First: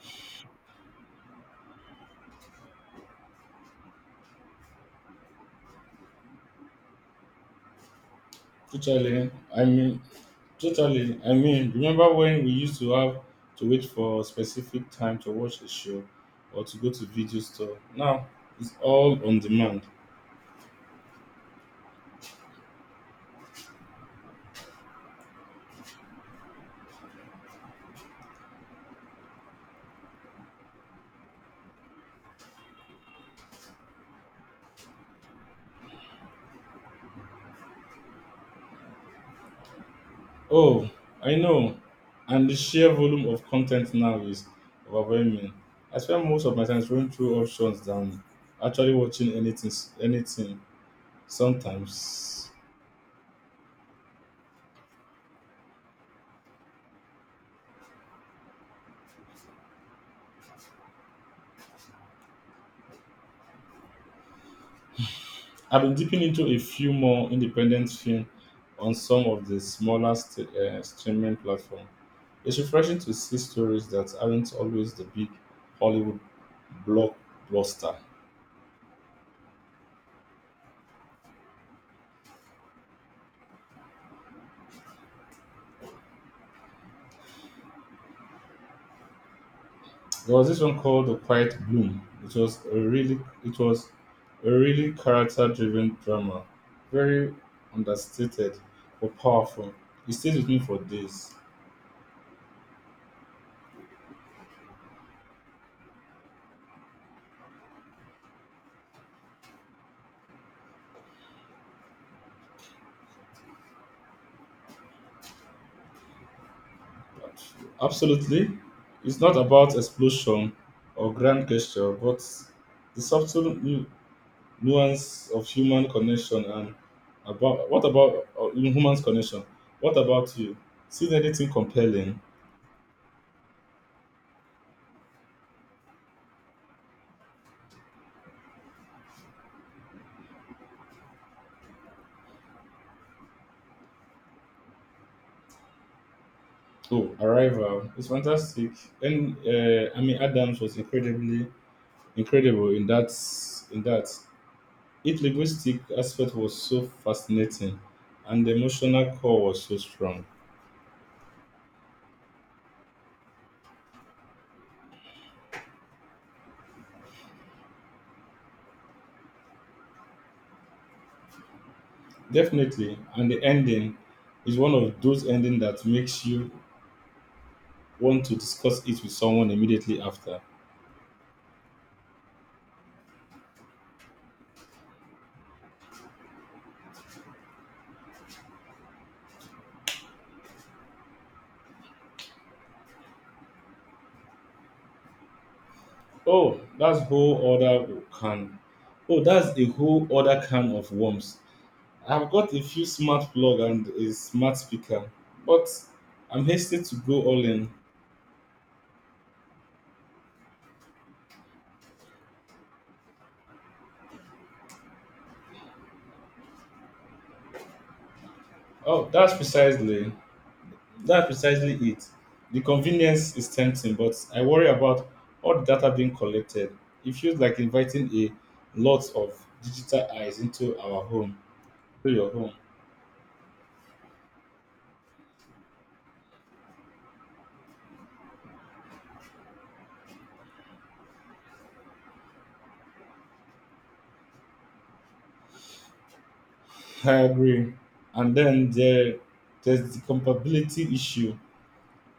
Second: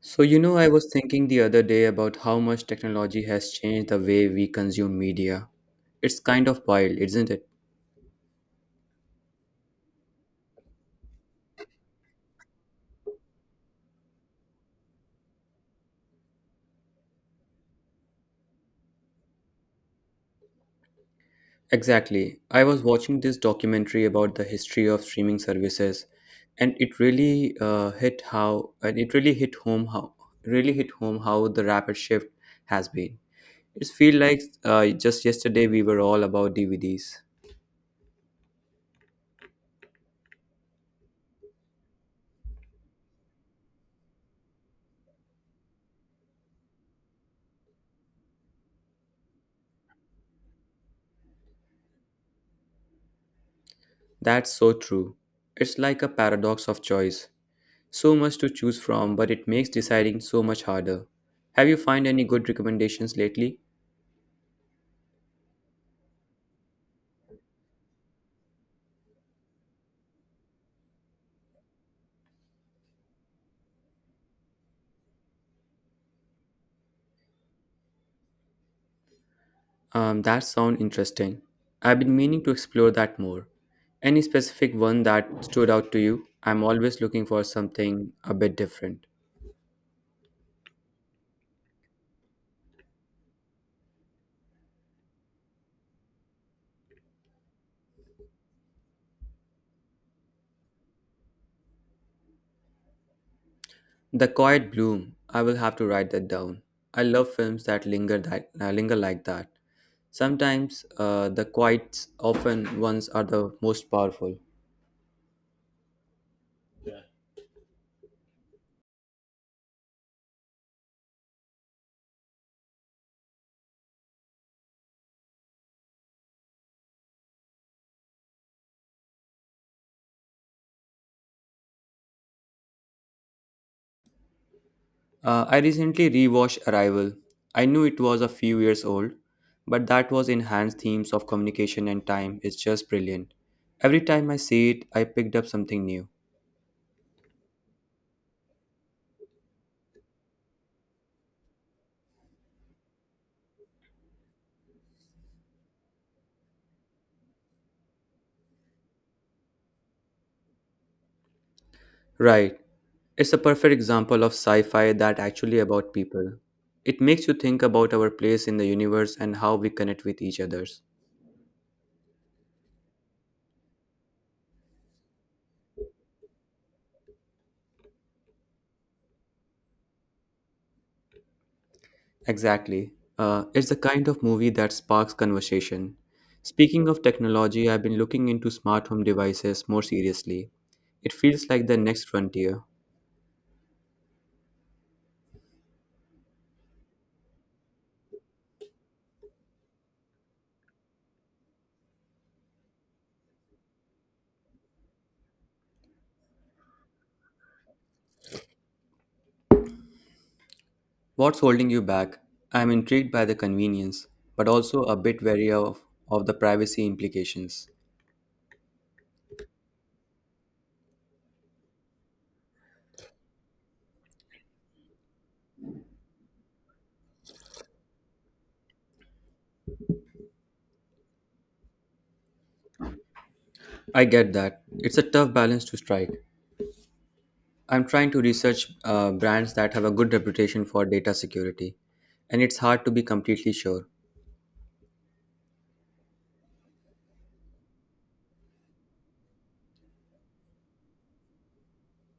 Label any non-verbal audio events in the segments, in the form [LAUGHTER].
I was thinking the other day about how much technology has changed the way we consume media. It's kind of wild, isn't it? Totally. I mean, I mean, remember when we used to have to wait for specific time to watch a show or to go to video store? Now it's all on demand. Exactly. I was watching this documentary about the history of streaming services, and it really hit how and it really hit home how really hit home how the rapid shift has been. It feels like just yesterday we were all about DVDs. Oh, I know. And the sheer volume of content now is overwhelming. I spend most of my time scrolling through options than actually watching anything. Anything. Sometimes That's so true. It's like a paradox of choice. So much to choose from, but it makes deciding so much harder. Have you found any good recommendations lately? I've been dipping into a few more independent films on some of the smaller streaming platforms. It's refreshing to see stories that aren't always the big Hollywood blockbuster. That sound interesting. I've been meaning to explore that more. Any specific one that stood out to you? I'm always looking for something a bit different. There was this one called The Quiet Bloom. It was a really character driven drama. Very understated but powerful. It stayed with me for days. The Quiet Bloom. I will have to write that down. I love films that linger like that. Sometimes the quiet, often ones are the most powerful. Absolutely. It's not about explosion or grand gesture, but the subtle nuance of human connection and about what about human's connection. What about you? Seen anything compelling? I recently rewatched Arrival. I knew it was a few years old, but that was enhanced themes of communication and time is just brilliant. Every time I see it, I picked up something new. Oh, Arrival is fantastic, and I mean Adams was incredibly incredible in that. Its linguistic aspect was so fascinating, and the emotional core was so strong. Right. It's a perfect example of sci-fi that actually about people. It makes you think about our place in the universe and how we connect with each others. Definitely, and the ending is one of those endings that makes you want to discuss it with someone immediately after. Exactly. It's the kind of movie that sparks conversation. Speaking of technology, I've been looking into smart home devices more seriously. It feels like the next frontier. Oh, that's whole other can. Oh, that's a whole other can of worms. I've got a few smart plug and a smart speaker, but I'm hasty to go all in. What's holding you back? I'm intrigued by the convenience, but also a bit of the privacy implications. Oh, that's precisely it. The convenience is tempting, but I worry about all the data being collected. It feels like inviting a lot of digital eyes to your home. I get that. It's a tough balance to strike. I'm trying to research brands that have a good reputation for data security, and it's hard to be completely sure. I agree. And then there, there's the compatibility issue.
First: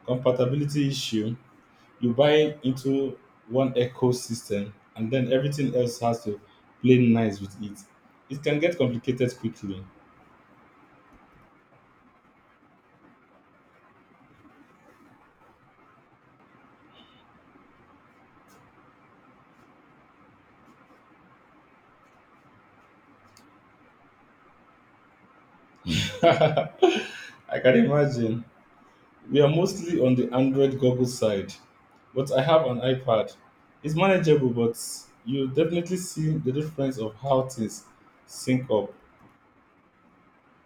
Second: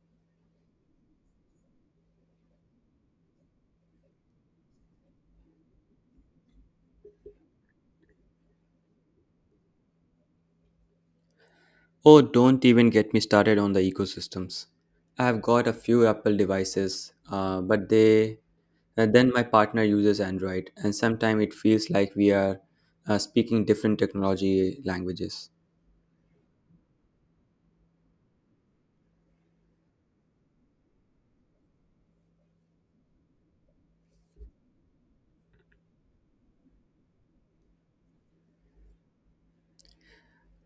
compatibility issue You buy into one ecosystem and then everything else has to play nice with it. It can get complicated quickly. Oh, don't even get me started on the ecosystems. I've got a few Apple devices, but they then my partner uses Android, and sometimes it feels like we are speaking different technology languages. [LAUGHS] I can imagine. We are mostly on the Android Google side, but I have an iPad. It's manageable, but you definitely see the difference of how things sync up.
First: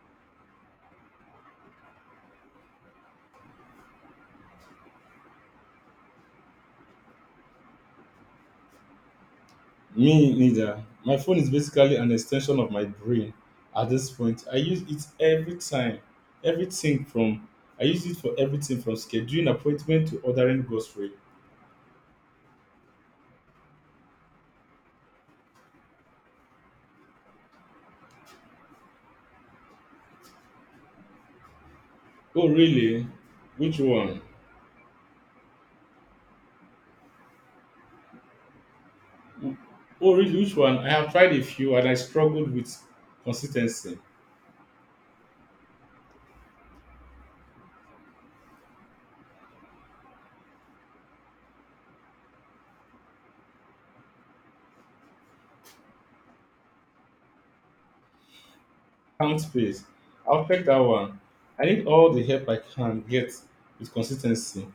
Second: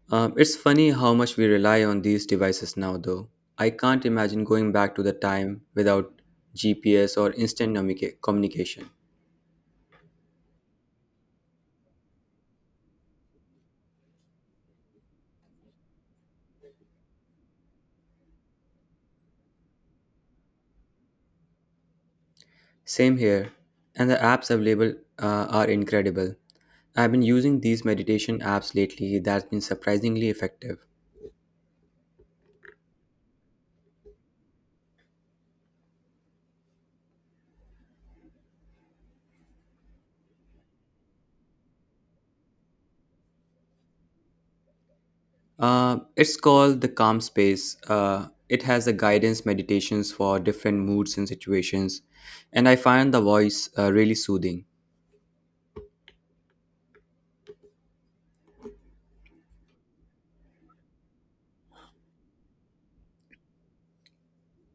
It's funny how much we rely on these devices now, though. I can't imagine going back to the time without GPS or communication. Me neither. My phone is basically an extension of my brain at this point. I use it every time. Everything from I use it for everything from scheduling appointment to ordering grocery. Same here, and the apps available are incredible. I've been using these meditation apps lately that's been surprisingly effective. Oh really? Which one? Oh really, which one? I have tried a few and I struggled with consistency. It's called the Calm Space. It has a guidance meditations for different moods and situations, and I find the voice really soothing. Count space. I'll take that one. I need all the help I can get with consistency.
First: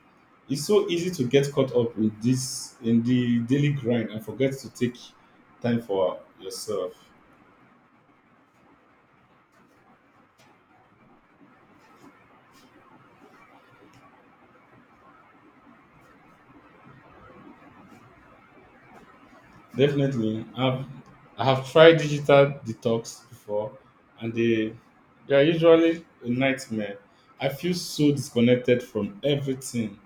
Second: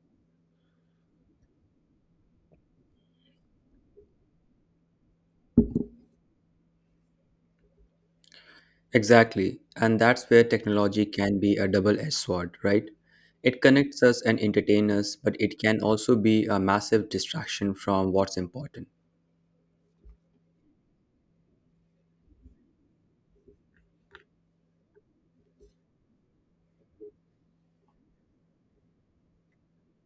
It's so easy to get caught up in this in the daily grind and forget to take time for yourself. Exactly, and that's where technology can be a double-edged sword, right? It connects us and entertains us, but it can also be a massive distraction from what's important. Definitely, I have tried digital detox before, and they are usually a nightmare. I feel so disconnected from everything.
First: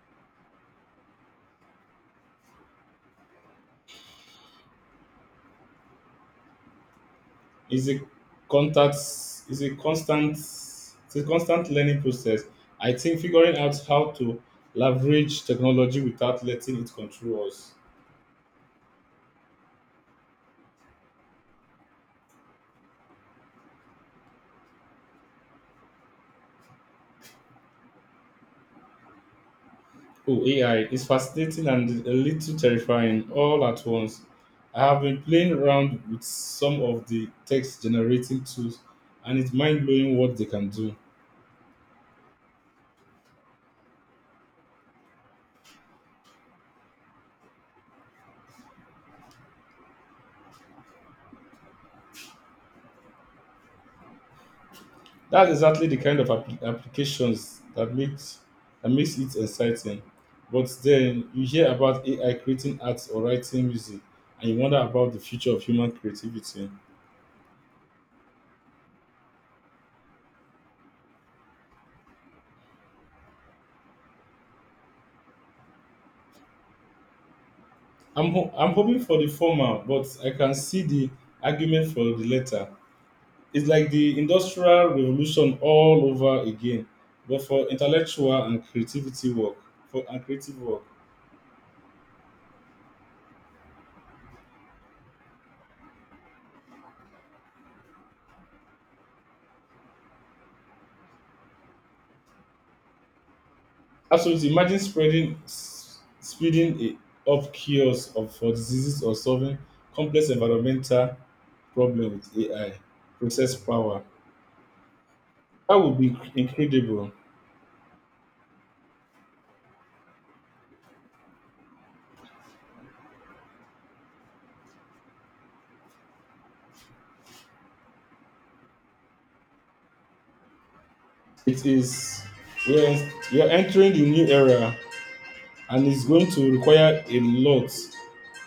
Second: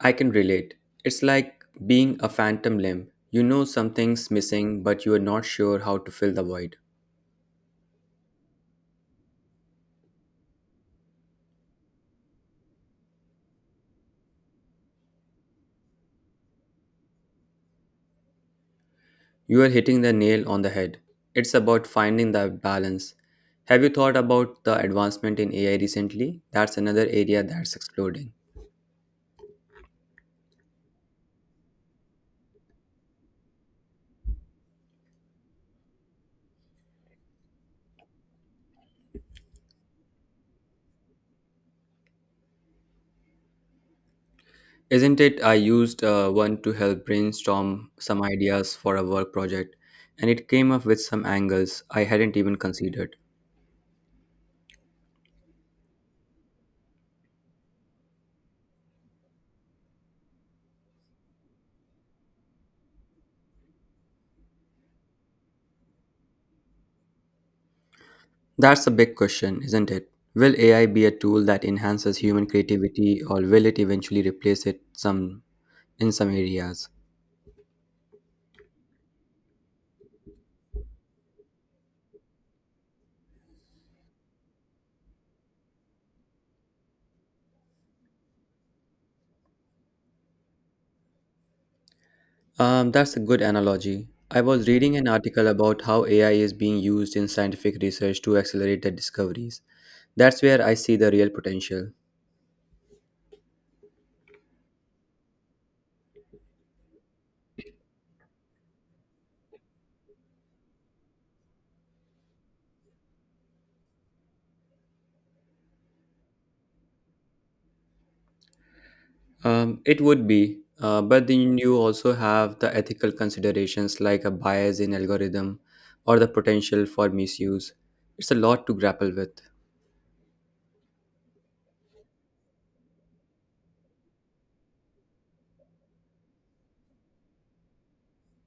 I can relate. It's like being a phantom limb. You know something's missing, but you are not sure how to fill the void. It's a contact it's a constant, it's a constant learning process. I think figuring out how to leverage technology without letting it control us. You are hitting the nail on the head. It's about finding the balance. Have you thought about the advancement in AI recently? That's another area that's exploding. Oh, AI is fascinating and a little terrifying all at once. I have been playing around with some of the text generating tools and it's mind blowing what they can do. Isn't it? I used one to help brainstorm some ideas for a work project, and it came up with some angles I hadn't even considered. That's exactly the kind of applications that makes it exciting. But then you hear about AI creating arts or writing music, and you wonder about the future of human creativity. That's a big question, isn't it? Will AI be a tool that enhances human creativity or will it eventually replace it some in some areas? I'm hoping for the former, but I can see the argument for the latter. It's like the industrial revolution all over again, but for intellectual and creativity work. For and creative work. That's a good analogy. I was reading an article about how AI is being used in scientific research to accelerate the discoveries. That's where I see the real potential. Absolutely. Imagine speeding it up cures of, for diseases or solving complex environmental problems with AI, process power. That would be incredible. It would be, but then you also have the ethical considerations like a bias in algorithm or the potential for misuse. It's a lot to grapple with. It is, we are entering the new era and it's going to require a lot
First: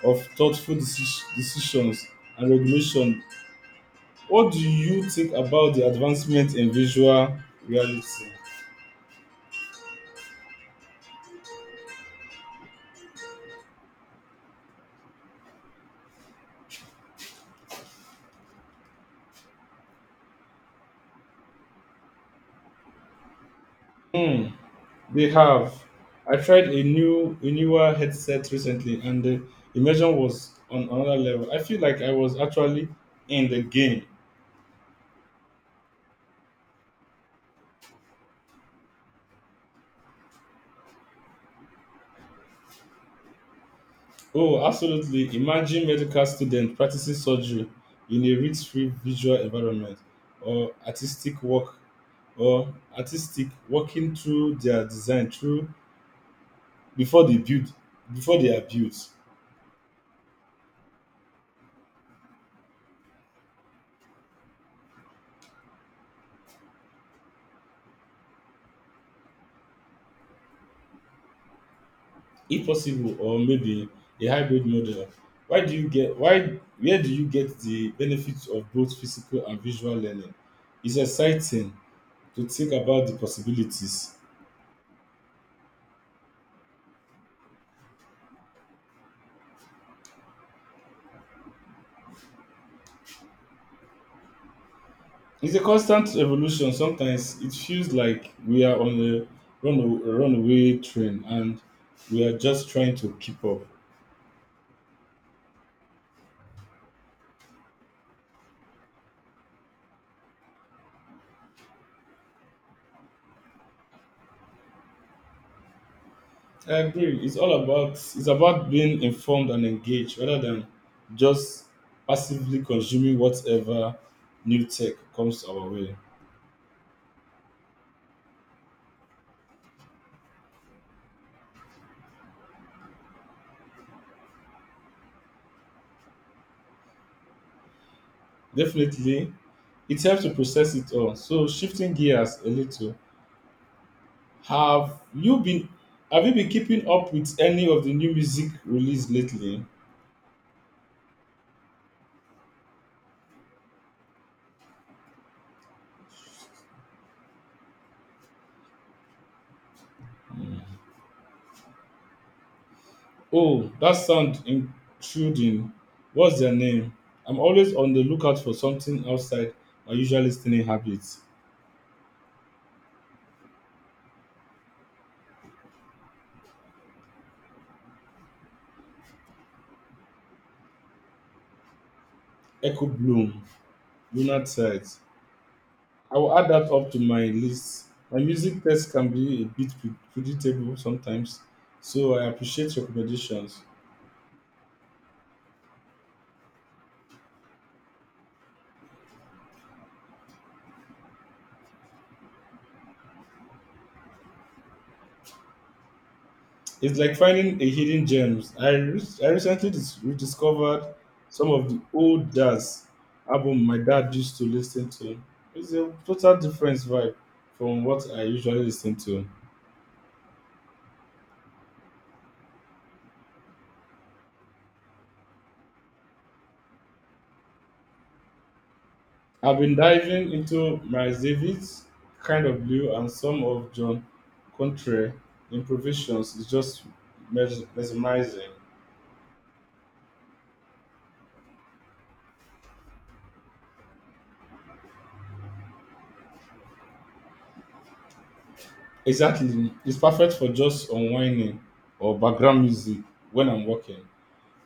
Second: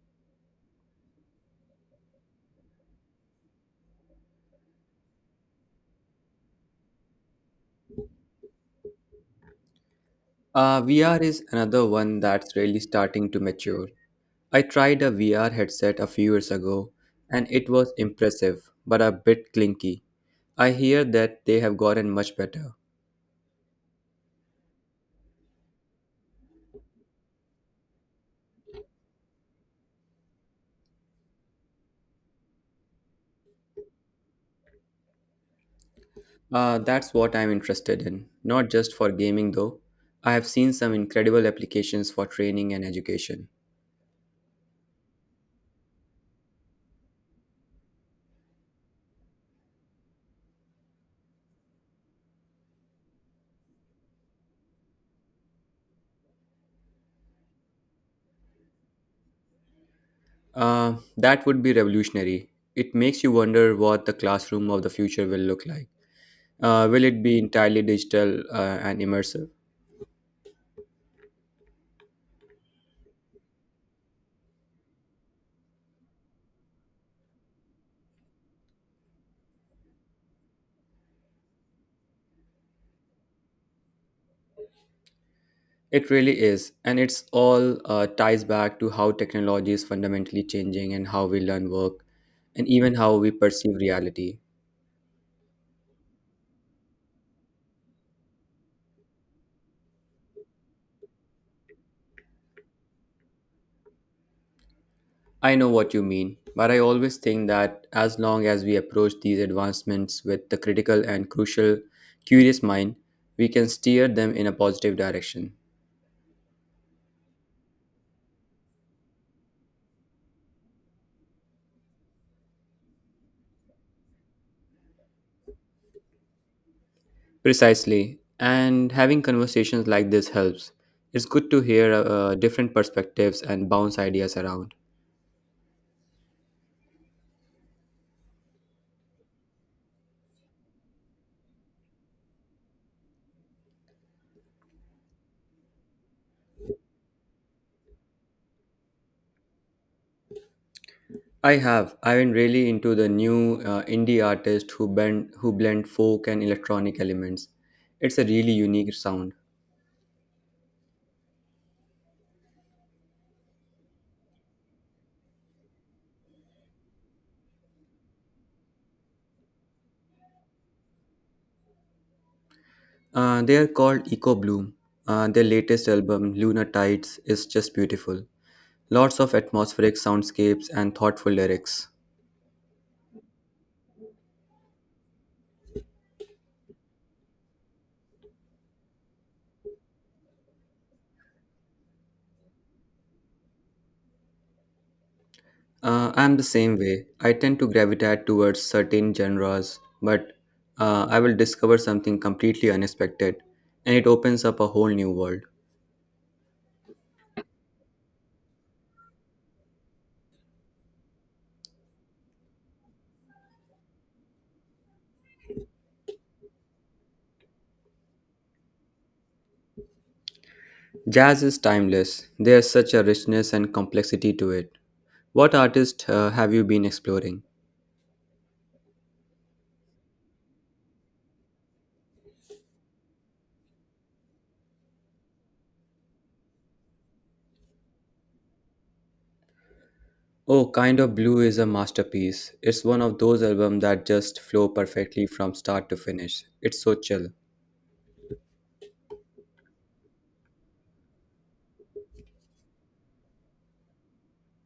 of thoughtful decisions and regulation. What do you think about the advancement in visual reality? VR is another one that's really starting to mature. I tried a VR headset a few years ago and it was impressive, but a bit clinky. I hear that they have gotten much better. Hmm. They have. I tried a newer headset recently, and the immersion was on another level. I feel like I was actually in the game. That's what I'm interested in, not just for gaming though. I have seen some incredible applications for training and education. Oh, absolutely! Imagine medical student practicing surgery in a risk-free visual environment, or artistic work, or artistic working through their design through before they build before they are built. That would be revolutionary. It makes you wonder what the classroom of the future will look like. Will it be entirely digital and immersive? If possible, or maybe a hybrid model. Why where do you get the benefits of both physical and visual learning? It's exciting to think about the possibilities. It really is, and it's all ties back to how technology is fundamentally changing and how we learn work and even how we perceive reality. It's a constant evolution. Sometimes it feels like we are on a runaway train and we are just trying to keep up. I know what you mean, but I always think that as long as we approach these advancements with the critical and crucial curious mind, we can steer them in a positive direction. I agree. It's about being informed and engaged rather than just passively consuming whatever new tech comes our way. Precisely, and having conversations like this helps. It's good to hear different perspectives and bounce ideas around. Definitely, it helps to process it all. So shifting gears a little, have you been have you been keeping up with any of the new music release lately? I have. I've been really into the new indie artist who bend who blend folk and electronic elements. It's a really unique sound. Oh, that sound intruding. What's their name? I'm always on the lookout for something outside my usual listening habits. They are called Eco Bloom. Their latest album, Lunar Tides, is just beautiful. Lots of atmospheric soundscapes and thoughtful lyrics. Echo Bloom, Lunar Tides. I will add that up to my list. My music taste can be a bit predictable sometimes, so I appreciate recommendations. I'm the same way. I tend to gravitate towards certain genres, but I will discover something completely unexpected, and it opens up a whole new world. It's like finding a hidden gems. I, re- I recently dis- rediscovered some of the old jazz album my dad used to listen to. It's a total different vibe from what I usually listen to. Jazz is timeless. There's such a richness and complexity to it. What artist have you been exploring? I've been diving into Miles Davis, Kind of Blue, and some of John Contre improvisations. It's just mesmerizing. Oh, Kind of Blue is a masterpiece. It's one of those albums that just flow perfectly from start to finish. It's so chill. Exactly. It's perfect for just unwinding or background music when I'm working.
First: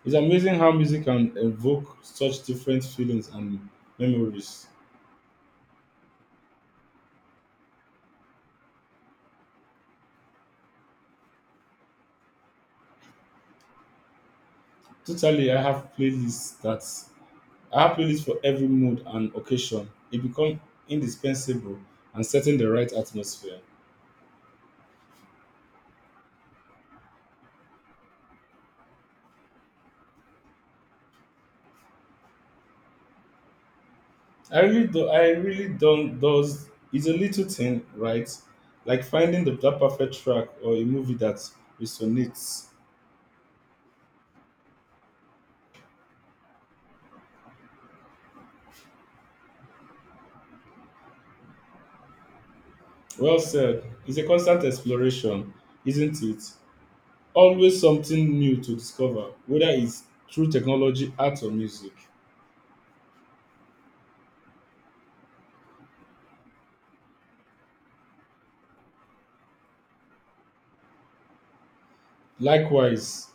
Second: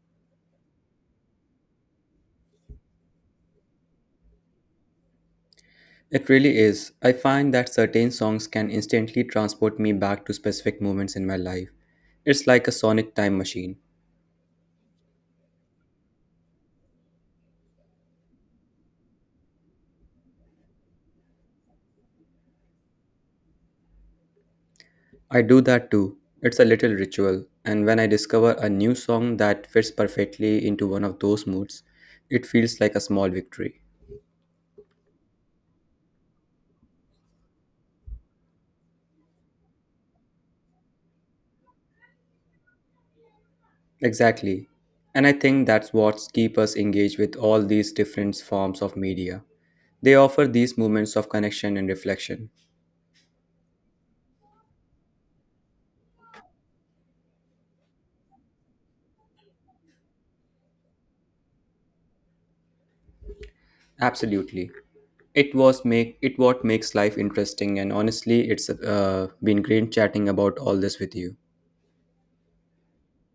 It's amazing how music can evoke such different feelings and memories. It really is. I find that certain songs can instantly transport me back to specific moments in my life. It's like a sonic time machine. Totally, I have playlists for every mood and occasion. It becomes indispensable and setting the right atmosphere. I do that too. It's a little ritual, and when I discover a new song that fits perfectly into one of those moods, it feels like a small victory. I really do. I really don't. Does it's a little thing, right? Like finding the that perfect track or a movie that resonates. Exactly. And I think that's what keeps us engaged with all these different forms of media. They offer these moments of connection and reflection. Well said. It's a constant exploration, isn't it? Always something new to discover, whether it's through technology, art, or music. Absolutely. It was make it what makes life interesting and honestly it's been great chatting about all this with you. Likewise,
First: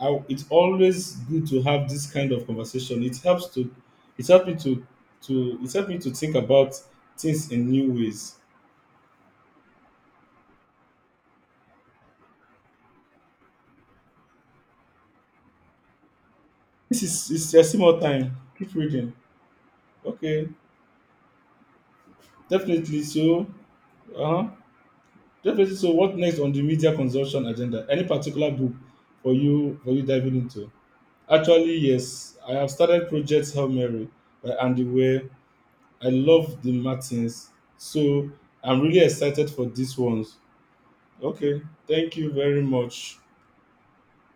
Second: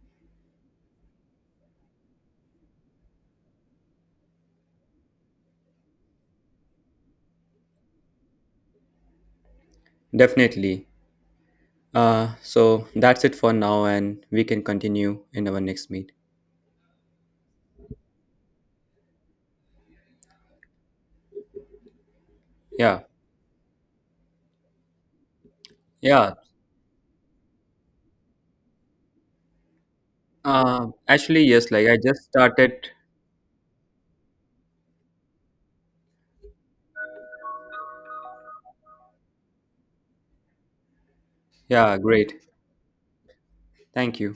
it's always good to have this kind of conversation. It helps to, it helped me to, it helped me to think about things in new ways. Definitely. So that's it for now, and we can continue in our next meet. There's still more time. Keep reading. Okay, Yeah, definitely. So, uh huh. definitely. So, what yeah. next on the media consumption agenda? Any particular book for you diving into? Actually, yes. Actually, Like I just yes, I have started. started Project Hail Mary by Andy Weir. I love the Martins. So I'm really excited for these ones. Okay. Yeah, Thank you great. very much. Thank you.